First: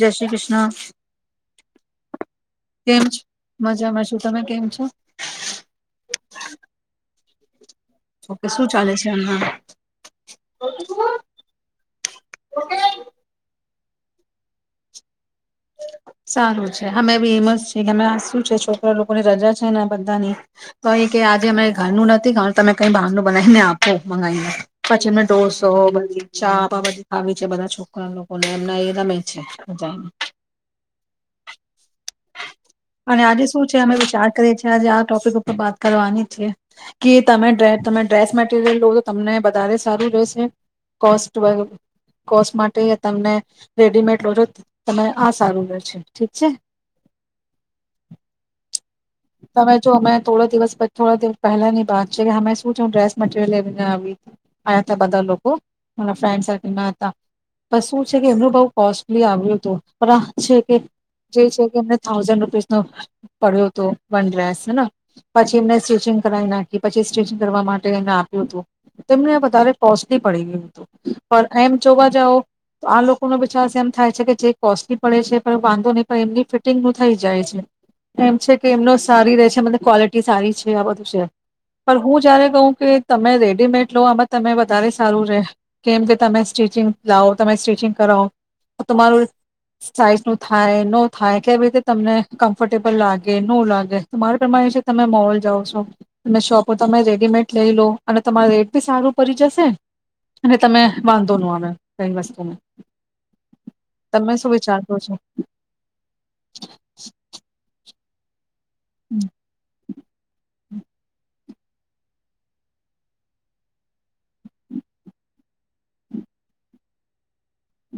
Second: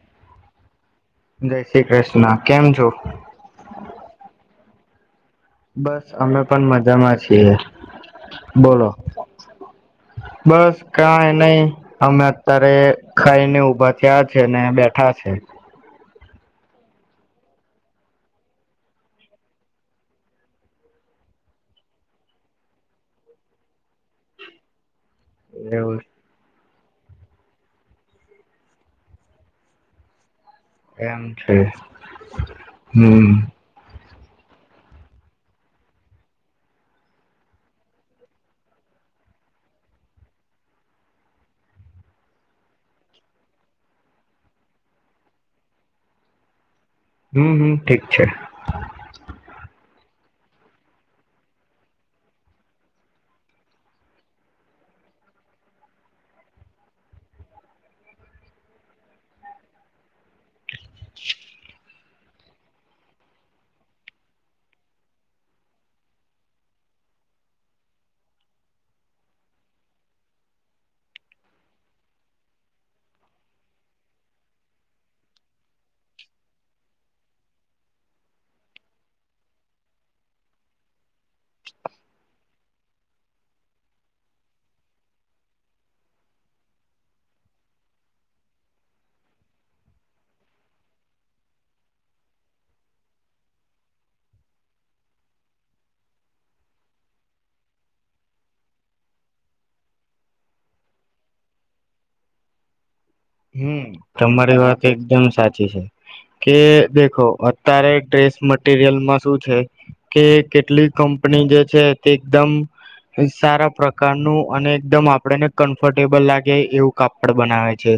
જય શ્રી કૃષ્ણ, જય શ્રી કૃષ્ણ છો કેમ છે મજામાં શું તમે કેમ છો? [unintelligible] બસ અમે પણ મજામાં છીએ, ઓકે શું બોલો ચાલે છે હમણાં બસ કઈ નઈ અમે અત્યારે ખાઈને ઉભા થયા છે ને બેઠા છે, સારું છે, અમે બી એમ જ છીએ કે અમે શું છે છોકરા લોકોની રજા છે, ને બધાની તો કે આજે અરે ઘરનું નથી કારણ તમે કઈ બહારનું બનાવીને આપો મંગાઈને. પછી એને ડોસો એવું બગીચા પ્પા બધી ખાવી છે, બધા છોકરા લોકોને એમના એ રમે છે, મજાને એમ છે અને હમ્મ આજે શું છે અમે વિચાર કરીએ છી આજે આ ટોપિક ઉપર વાત કરવાની છે, કે તમે તમે ડ્રેસ મટીરિયલ લો છો તમને વધારે સારું જોશે કોસ્ટ કોસ્ટ માટે તમને રેડીમેડ લોજો તમે હા સારું રહેશે ઠીક છે, હમ્મ હમ્મ ઠીક છે, તમે જો અમે થોડા દિવસ થોડા દિવસ પહેલાની વાત છે, કે અમે શું છે ડ્રેસ મટીરિયલ લને્યા હતા બધા લોકો મારા ફ્રેન્ડ સર્કલ ના હતા પણ શું છે, કે એમનું બહુ કોસ્ટલી આવ્યું હતું પણ આ છે, કે જે છે એમ થાઉઝન્ડ રૂપીસ ન પડ્યો હતો. વન ડ્રેસ હે પછી એમને સ્ટિચિંગ કરાવ નાખી પછી સ્ટિચિંગ કરવા માટે એને આપ્યું હતું, એમને વધારે કોસ્ટલી પડી ગયું હતું, પણ એમ જોવા જાવ તો આ લોકોનો વિચ્વાસ એમ થાય છે કે જે કોસ્ટલી પડે છે, પણ વાંધો નહીં પણ એમની ફિટિંગ નું થઈ જાય છે, એમ છે કે એમનો સારી રહે છે, મને ક્વૉલિટી સારી છે આ બધું છે પણ હું જ્યારે કહું કે તમે રેડીમેડ લો આમાં તમે વધારે સારું રહે કેમ કે તમે સ્ટિચિંગ લાવ તમે સ્ટિચિંગ કરાવો તમારું સાઈઝનું થાય ન થાય, કેવી રીતે તમને કમ્ફર્ટેબલ લાગે ન લાગે તમારે પ્રમાણે છે, તમે મોલ જાઓ છો તમે શોપો તમે રેડીમેટ લઈ લો અને તમારો રેટ બી સારું પડી જશે અને તમે વાંધો ન અમે કન વસ્તુને હમ તમારી વાત એકદમ સાચી છે, કે દેખો અત્યારે ડ્રેસ મ રયલમાં હમ. શું છે, કે કેટલી કંપની જે છે, તે એકદમ સારા પ્રકારનું અને એકદમ આપણેને કમ્ફર્ટેબલ લાગે એવું કાપડ બનાવે છે,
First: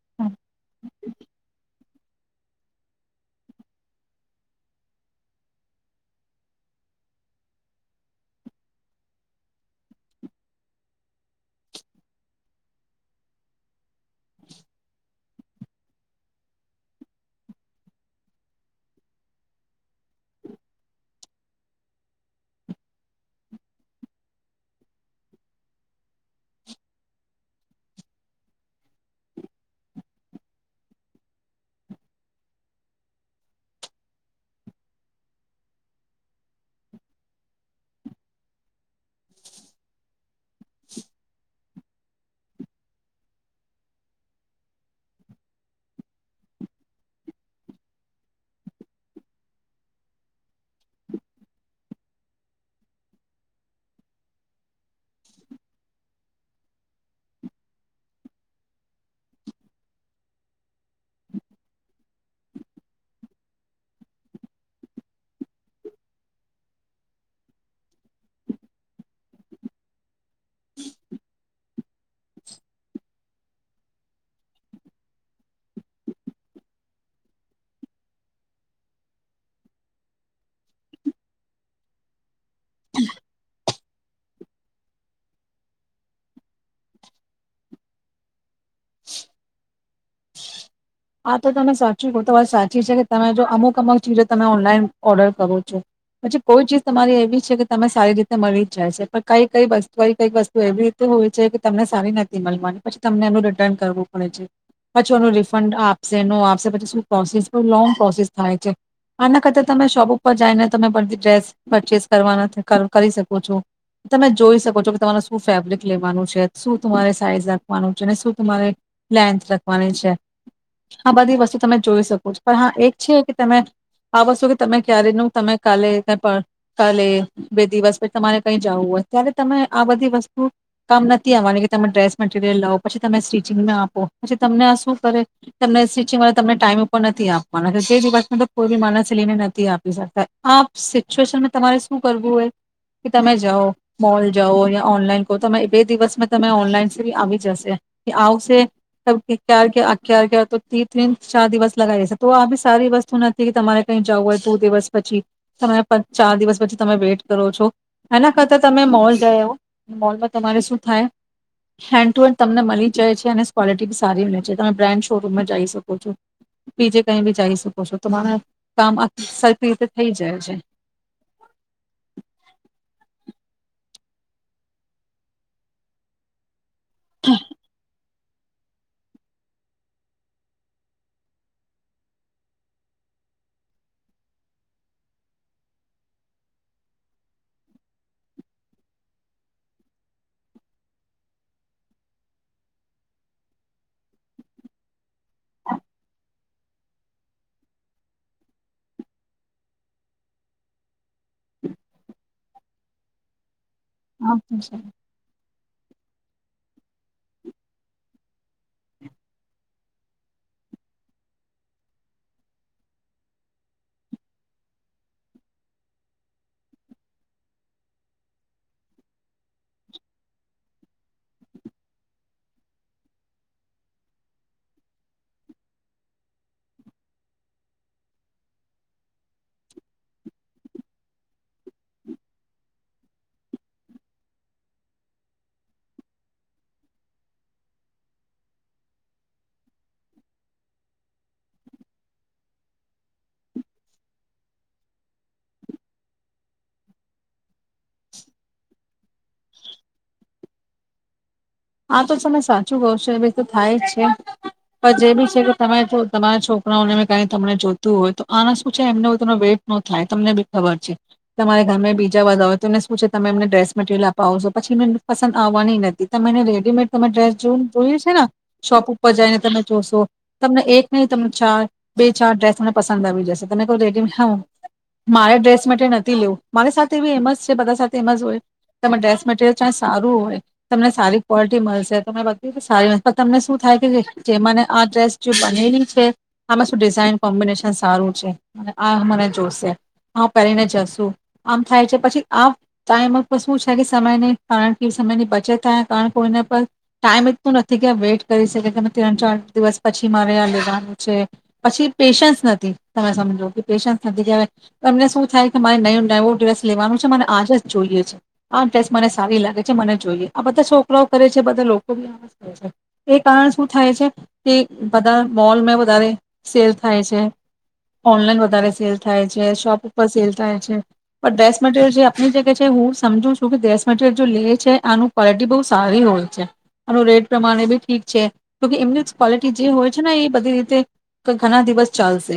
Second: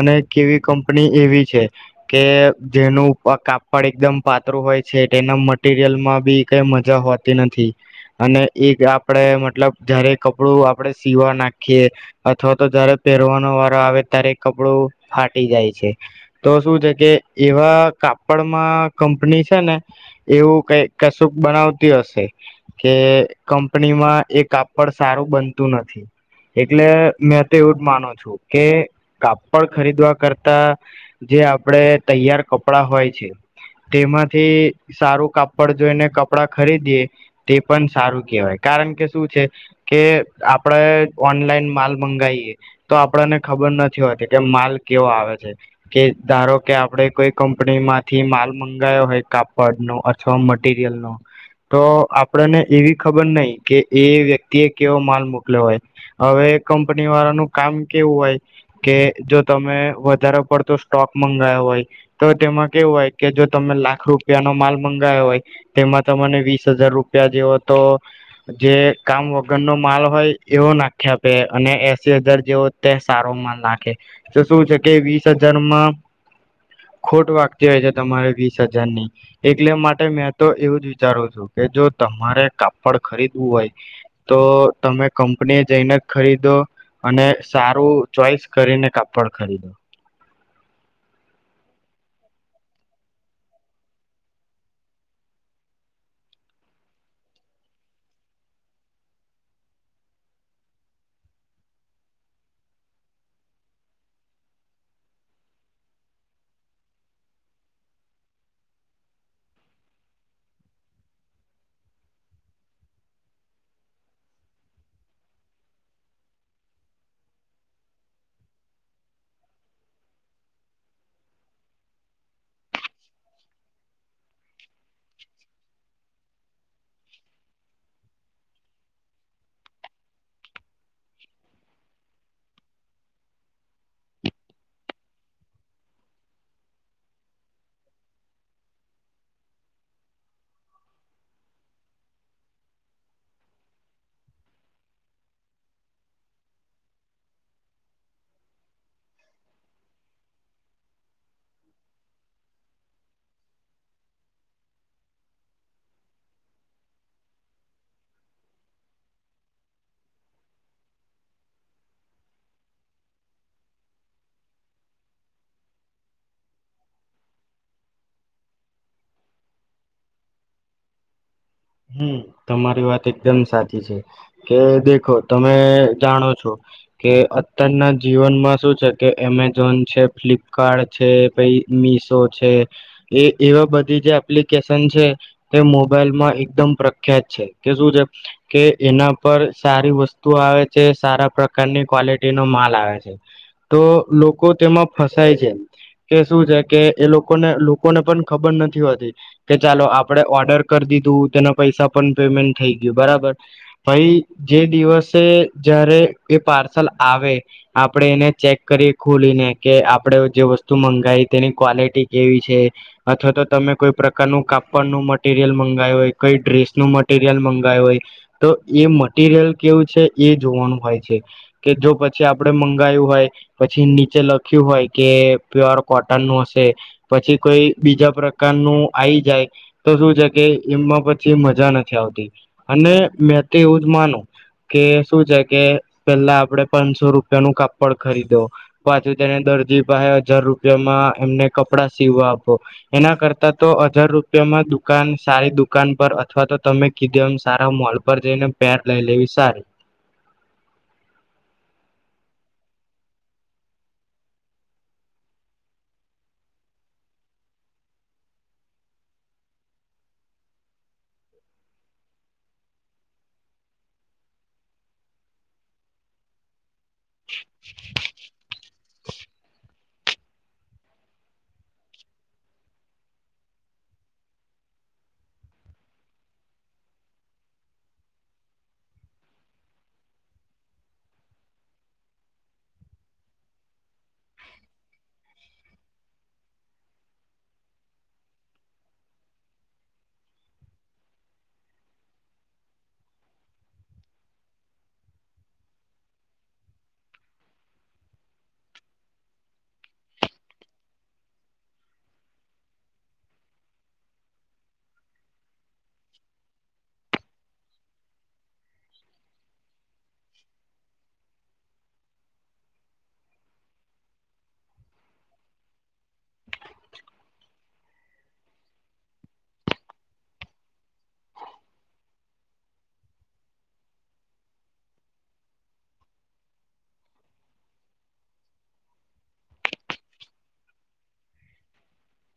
અને કેવી કંપની એવી છે, કે જેનું કાપડ એકદમ પાતું હોય છે, તેના મટીરિયલમાં બી કઈ મજા હોતી નથી, અને એ આપણે મતલબ જયારે કપડું આપણે સીવા નાખીએ અથવા તો જયારે પહેરવાનો વારોો આવે ત્યારે કપડું ફાટી જાય છે, તો શું છે કે એવા કાપડમાં કંપની છે, ને એવું કઈ કશુંક બનાવતી હશે કે કંપનીમાં એ કાપડ સારું બનતું નથી, એટલે મેં તો એવું જ માનું છું, કે કાપડ ખરીદવા કરતા જે આપડે તૈયાર કપડા હોય છે, તેમાંથી સારું કાપડ જોઈને કપડાં ખરીદીએ તે પણ સારું કહેવાય કારણ કે શું છે, કે આપણેે ઓનલાઈન માલ મંગાવીએ તો આપણને ખબર નથી કે માલ કેવો આવે છે, કે ધારો કે આપણે કોઈ કંપનીમાંથી માલ મંગાયો હોય કાપડ નો અથવા મટીરયલ નો તો આપણને એવી ખબર નહી, કે એ વ્યક્તિ એ કેવો માલ મોકલ્યો હોય, હવે કંપની વાળાનું કામ કેવું હોય, કે જો તમે વધારે પડતો સ્ટોક મંગાવો હોય, તો તેમાં કેવું હોય કે જો તમે લાખ રૂપિયાનોો માલ મંગાવો હોય તેમાં તને વીસ હજાર રૂપિયા જેવો તો જે કામ વગરનોો માલ હોય, એવો નાખ્યા આપે અને એસી હજાર જેવો તે સારો માલ નાખે તો શું છે કે વીસ હજારમાં ખોટ વાગતી હોય છે, તમારે વીસ હજાર ની એટલે માટે મેં તો એવું જ વિચારું છું, કે જો તમારે કાપડ ખરીદવું હોય તો તમે કંપની એ જઈને જ ખરીદો અને સારું ચોઈસ કરીને કાપડ ખરીદો આ તો તમે સાચું તો વાત સાચી છે કે તમે જો અમુક અમુક ચીજો તમે ઓનલાઈન ઓર્ડર કરો છો પછી કોઈ ચીજ તમારી એવી છે કે તને સારી રીતે મળી જ જાય છે પણ કઈ કઈ વસ્તુ કઈ વસ્તુ એવી રીતે હોવીય છે કે તમને સારી નથી મળીવાની પછી તમને એનું રિટર્ન કરવું પડે છે પછી એનું રિફંડ આપ આપ પછી શું પ્રોસેસ લોંગ પ્રોસેસ થાય છે આના કરતા તમે શોપ ઉપર જઈને તમે બધી ડ્રેસ પરચેસ કરવાના કરી શકો છો તમે જોઈ શકો છો કે તમારે શું ફેબ્રિક લેવાનું છે શું તમારે સાઈઝ રાખવાનું છે શું તમારે લેન્થ રાખવાની છે આ બધી વસ્તુ તમે જોઈ શકો છો પણ હા એક છે કે તમે આ વસ્તુ કે તમે ક્યારે ન તમે કાલે ક કાલે બે દિવસ પછી તમારે કઈ જવું હોય ત્યારે તમે આ બધી વસ્તુ કામ નથી આવવાની કે તમે ડ્રેસ મટરિયલ લાવો પછી તમે સ્ટિચિંગમાં આપો પછી તમને આ શું કરે તમને સિચિ તમને ટાઈમ ઉપર નથી આપવાના જે દિવસમાં તો કોઈ બી માણસ લઈને નથી આપી શકતા આ સિચ્યુએશનમાં તમારે શું કરવું હોય કે તમે જાઓ મોલ જાઓ યા ઓનલાઈન કહો બે દિવસમાં તમે ઓનલાઈની આવી જશે આવશે ક્યારે ક્યારે કવાય તો ત ત્રીન ચાર દિવસ લગાવી જશે તો આ બી સારી વસ્તુ નથી કે તમારે કઈ જવું હોય ટુ દિવસ પછી તમારે ચાર દિવસ પછી તમે વેઇટ કરો છો એના કરતા તમે મોલ ગયા મોલમાં તમારે શું થાય હેન્ડ ટુ હેન્ડ તમને મળી જાય છે અને કવોલિટી બી સારી મળી જ તમે બ્રાન્ડ શોરૂમમાં જઈ શકો છો બીજે કઈ બી જઈ શકો છો તમારે કામ આ સર રીતે થઈ જાય છે હમ તમારી વાત એકદમ સાચી છે કે દેખો તમે જાણો છો કે અત્યારના જીવનમાં શું છે કે એમેઝોન છે ફ્લિપકાર્ટ છે પ મીસો છે એ એવા બધી જે એપ્લિકેશન છે તે મોબાઈલમાં એકદમ પ્રખ્યાત છે કે શું છે કે એના પર સારી વસ્તુ આવે છે સારા પ્રકારની ક્વોલિટીનોો માલ આવે છે તો લોકો તેમાં ફસાય છે કે શું છે કે એ લોકોને લોકોને પણ ખબર નથી હોતી કે ચાલો આપણે ઓર્ડર કરી દીધું તેના પૈસા પણ પેમેન્ટ થઈ ગયું બરાબર ભાઈ જે દિવસે જારે એ પ લ આવે આપણે એને ચેક કરીએ ખોલીને કે આપણે જે વસ્તુ મંગાવી તેની ક્વોલિટી કેવી છે અથવા તો તમે કોઈ પ્રકારનું કાપડનુંું મટીરિયલ મંગાવું હોય કઈ ડ્રેસનું મટીિરિયલ મંગાયું હોય તો એ મટીરિયલ કેવું છે એ જોવાનું હોય છે કે જો પછી આપણે મંગાયું હોય પછી નીચે લખ્યું હોય કે પ્યોર કોટનનું હશે પછી કોઈ બીજા પ્રકારનું આવી જાય તો શું છે કે એમાં પછી મજા નથી આવતી અને મેં તો એવું જ માનું કે શું છે કે પેલા આપડે પાંચસો રૂપિયા નું કાપડ ખરીદો પાછુ તેને દરજી પહે હજાર રૂપિયામાં એમને કપડા સીવા આપો એના કરતા તો હજાર રૂપિયામાં દુકાન સારી દુ દુકાન પર અથવા તો તમે કીધે સારા મોલ પર જઈને પેર લઈ લેવી સારી આ તો તમે સાચું કહ છો એ ભ તો થાય જ છે પણ જે બી છે કે તમે જો તમારા છોકરાઓને ક તમને જોતું હોય તો આના શું છે એમને વેટ નો થાય તમને બી ખબર છે તમારા ઘરમે બીજા બધા હોય તો એને શું છે તમે એમને ડ્રેસ મટરિયલ અપાવો છો પછી એને પસંદ આવવાની નથી તમે એને રેડીમેડ તમે ડ્રેસ જોવું જોઈયએ છે ને શોપ ઉપર જઈને તમે જોશો તમને એક નહી તમને ચ બે ચાર ડ્રેસ મને પસંદ આવી જશે તમે કહો રેડીમે હા મારે ડ્રેસ મટરિયલ નથી લેવું મારી સાથે એ એમ જ છે બધા સાથે એમ જ હોય તમા ડ્રેસ મટરિયલ સારું હોય તમને સારી કવૉલિટી મળશે તો મેં બધ કે સારી પણ તમને શું થાય કે જે મને આ ડ્રેસ જે બનેલી છે આમાં શું ડિઝાઇન કોમ્બિનેશન સારું છે અને આ મને જોશે હ પહેરીને જશું આમ થાય છે પછી આ ટાઈમ ઉપર શું છે કે સમયની કારણ કે સમયની બચત થ કારણ કોઈને પર ટાઈમ એટલું નથી કે આ વેઇટ કરી શકે કે ત્રણ ચાર દિવસ પછી મારે આ લેવાનું છે પછી પેશન્સ નથી તમે સમજો કે પેશન્સ નથી કે હવે એમને શું થાય કે મારે નયું નવું ડ્રેસ લેવાનું છે મને આજ જ જોઈએ છે આ ડ્રેસ્ટ મને સારી લાગે છે મને જોઈએ આ બધા શો કરે છે બધા લોકો બી કર છે એ કારણ શું થાય છે કે બધા મોલમાં વધારે સેલ થાય છે ઓનલાઈન વધારે સેલ થાય છે શોપ ઉપર સેલ થાય છે પણ ડ્રેસ મટરિયલ જે આપણી જગ્યા છે હું સમજુ છું કે ડ્રેસ મટરિયલ જો લે છે આનું ક્વોલિટી બહુ સારી હોય છે અને રેટ પ્રમાણે બી ઠીક છે એમની જ ક્વલિટી જે હોય છે ને એ બધી રીતે ઘણા દિવસ ચાલશે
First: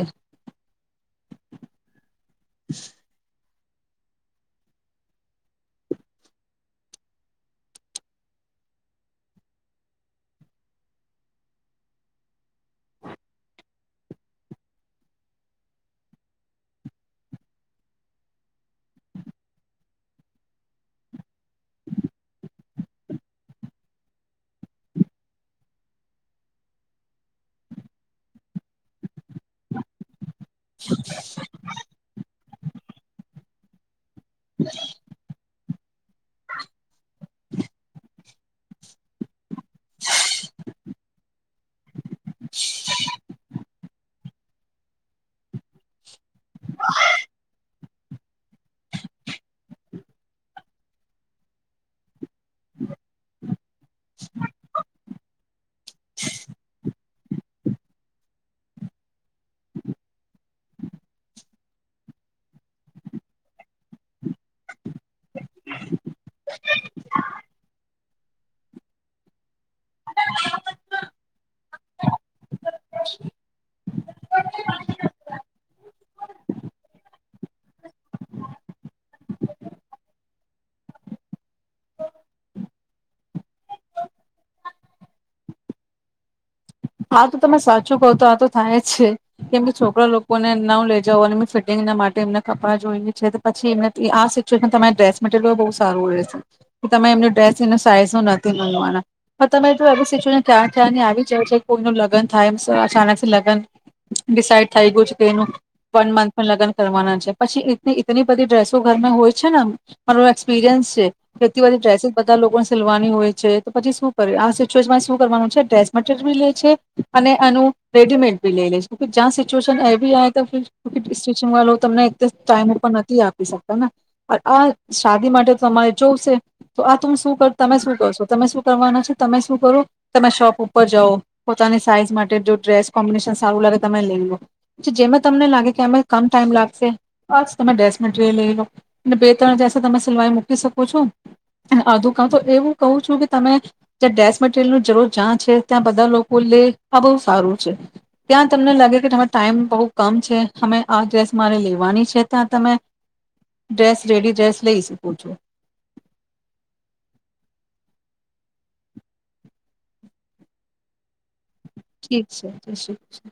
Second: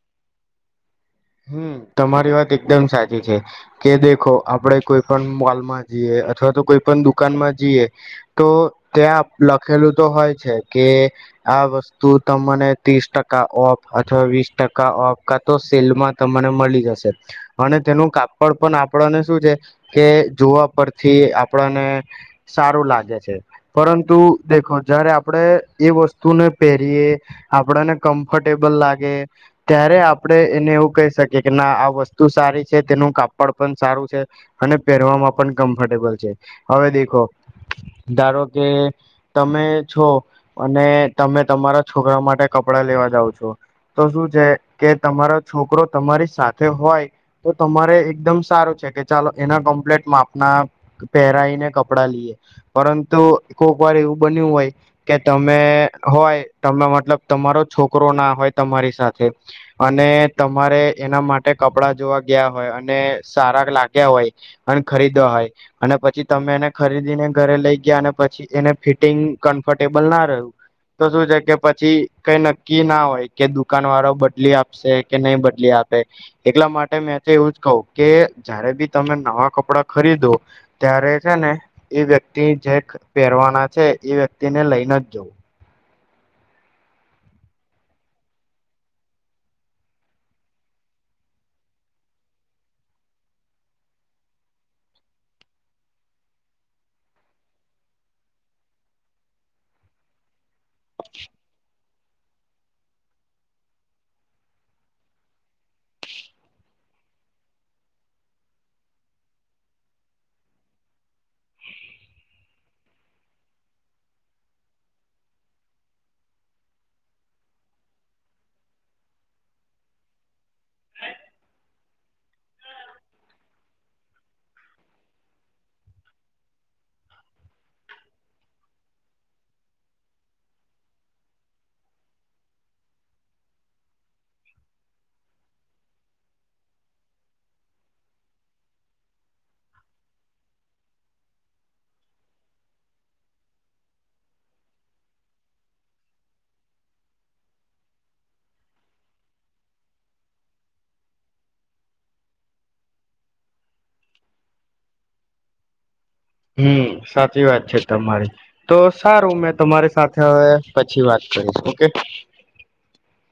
હમ તમારી વાત એકદમ સાચી છે કે દેખો આપડે કોઈ પણ મોલમાં જઈએ અથવા તો કોઈ પણ દુકાનમાં જઈએ તો ત્યાં લખેલું તો હોય છે કે આ વસ્તુ તને ત્રીસ ટકા ઓફ અથવા વીસ ટકા ઓફ કા તો સેલમાં ત મને મળી જશે અને તેનું કાપડ પણ આપણને શું છે કે જોવા પરથી આપણને સારું લાગે છે પરંતુ દેખો જારે આપણે એ વસ્તુને પહેરીયએ આપણને કમ્ફર્ટેબલ લાગે ત્યારે આપડે એને એવું કઈ આ વસ્તુ સારી છે તેનું કાપ પડપન સારું છે અને પહેરવામાં પણ કમ્ફર્ટેબલ છે હવે દેખો ધારો કે તમે છો અને તમે તમારા છોકરા માટે કપડા લેવા જાાવ છો તો શું છે કે તમારો છોકરો તમારી સાથે હોય તો તમારે એકદમ સારું છે કે ચાલો એના કમ્પ્લેટ માપના પહેરાઈને કપડાં લઈએ પરંતુ ર એવું બન્યું હોય કે તમે હોય તમે મતલબ તમારો છોકરો ના હોય તમારી સાથે અને ત તમારે એના માટે કપડા જોવા ગયા હોય અને સારા લાગ્યા હોય અને ખરીદવા હોય અને પછી તમે એને ખરીદીને ઘરે લઈ ગયા અને પછી એને ફિટિંગ કમ્ફર્ટેબલ ના રહ્યું તો શું છે કે પછી કઈ નક્કી ના હોય કે દુકાન વાળો બદલી આપશે બદલી આપે એટલા માટે મેં એવું જ કહ કે જયારે બી તમે નવા કપડાં ખરીદો ત્યારે છે ને એ વ્યક્તિ જે પહેરવાના છે એ વ્યક્તિને લઈને જ જવું હા તો તમે સાચું કહ તો આ તો થાય જ છે કેમ કે છોકરા લોકોને ના લે જાવઓ અને એ ફિટિંગના માટે એમને કપડાં જોઈને છે પછી એમને આ સિચ્યુએશન તમારી ડ્રેસ મટરિયલ બહુ સારું રહેશે કે તમે એમની ડ્રેસ એને સાઈઝ ન નથી મળનવાના પણ તમે એ સિચ્યુએશન ક્યાં થયાં આવી જ કોઈનું લગ્ન થાય એ અચાનક લગ્ન ડિસાઈડ થઈ ગયું છે કે એનું વન મંથ પણ લગન કરવાના છે પછી એટલી બધી ડ્રેસો ઘરમાં હોય છે ને મારો એક્સપિરિયન્સ છે એટલી બધી ડ્રેસીસ બધા લોકોને સીવાની હોય છે તો પછી શું કરે આ સિચ્યુએશનમાં શું કરવાનું છે ડ્રેસ મટીરિયલી લે અને એનું રેડીમેટી લઈ લે જ્યાં સિચ્યુએશન એ ચ વાો તમને એક ટાઈમ ઉપર નથી આપી શકતા ને આ શાદી માટે તમારે જોવશે તો આ ત હ શું કર તમે શું કરશો તમે શું કરવાના છે તમે શું કરો તમે શોપ ઉપર જાઓ પોતાની સાઈઝ માટે જો ડ્રેસ કોમ્બિનેશન સારું લાગે તમે લઈ લો જેમે તમને લાગે કે અમ કમ ટાઈમ લાગશે આ તમે ડ્રેસ મટીરિયલ લઈ લો અને બે ત્રણ જસે તમે સિલાવાઈ મૂકી શકો છો અને અધું કા તો એવું કહું છું કે તમે જ્યાં ડ્રેસ મટીરિયલ જરૂર જ્યાં છે ત્યાં બધા લોકો બૂલે આ બહુ સારું છે ત્યાં તમને લાગે કે તમારે ટાઈમ બહુ કમ છે અમે આ ડ્રેસ મારે લેવાની છે ત્યાં તમે ડ્રેસ રેડી ડ્રેસ લઈ શકો છો હમ સાચી વાત છે તમારી તો સારું મેં તમારી સાથે હવે પછી વાત કરીશ ઓકે ઠીક છે જય શ્રી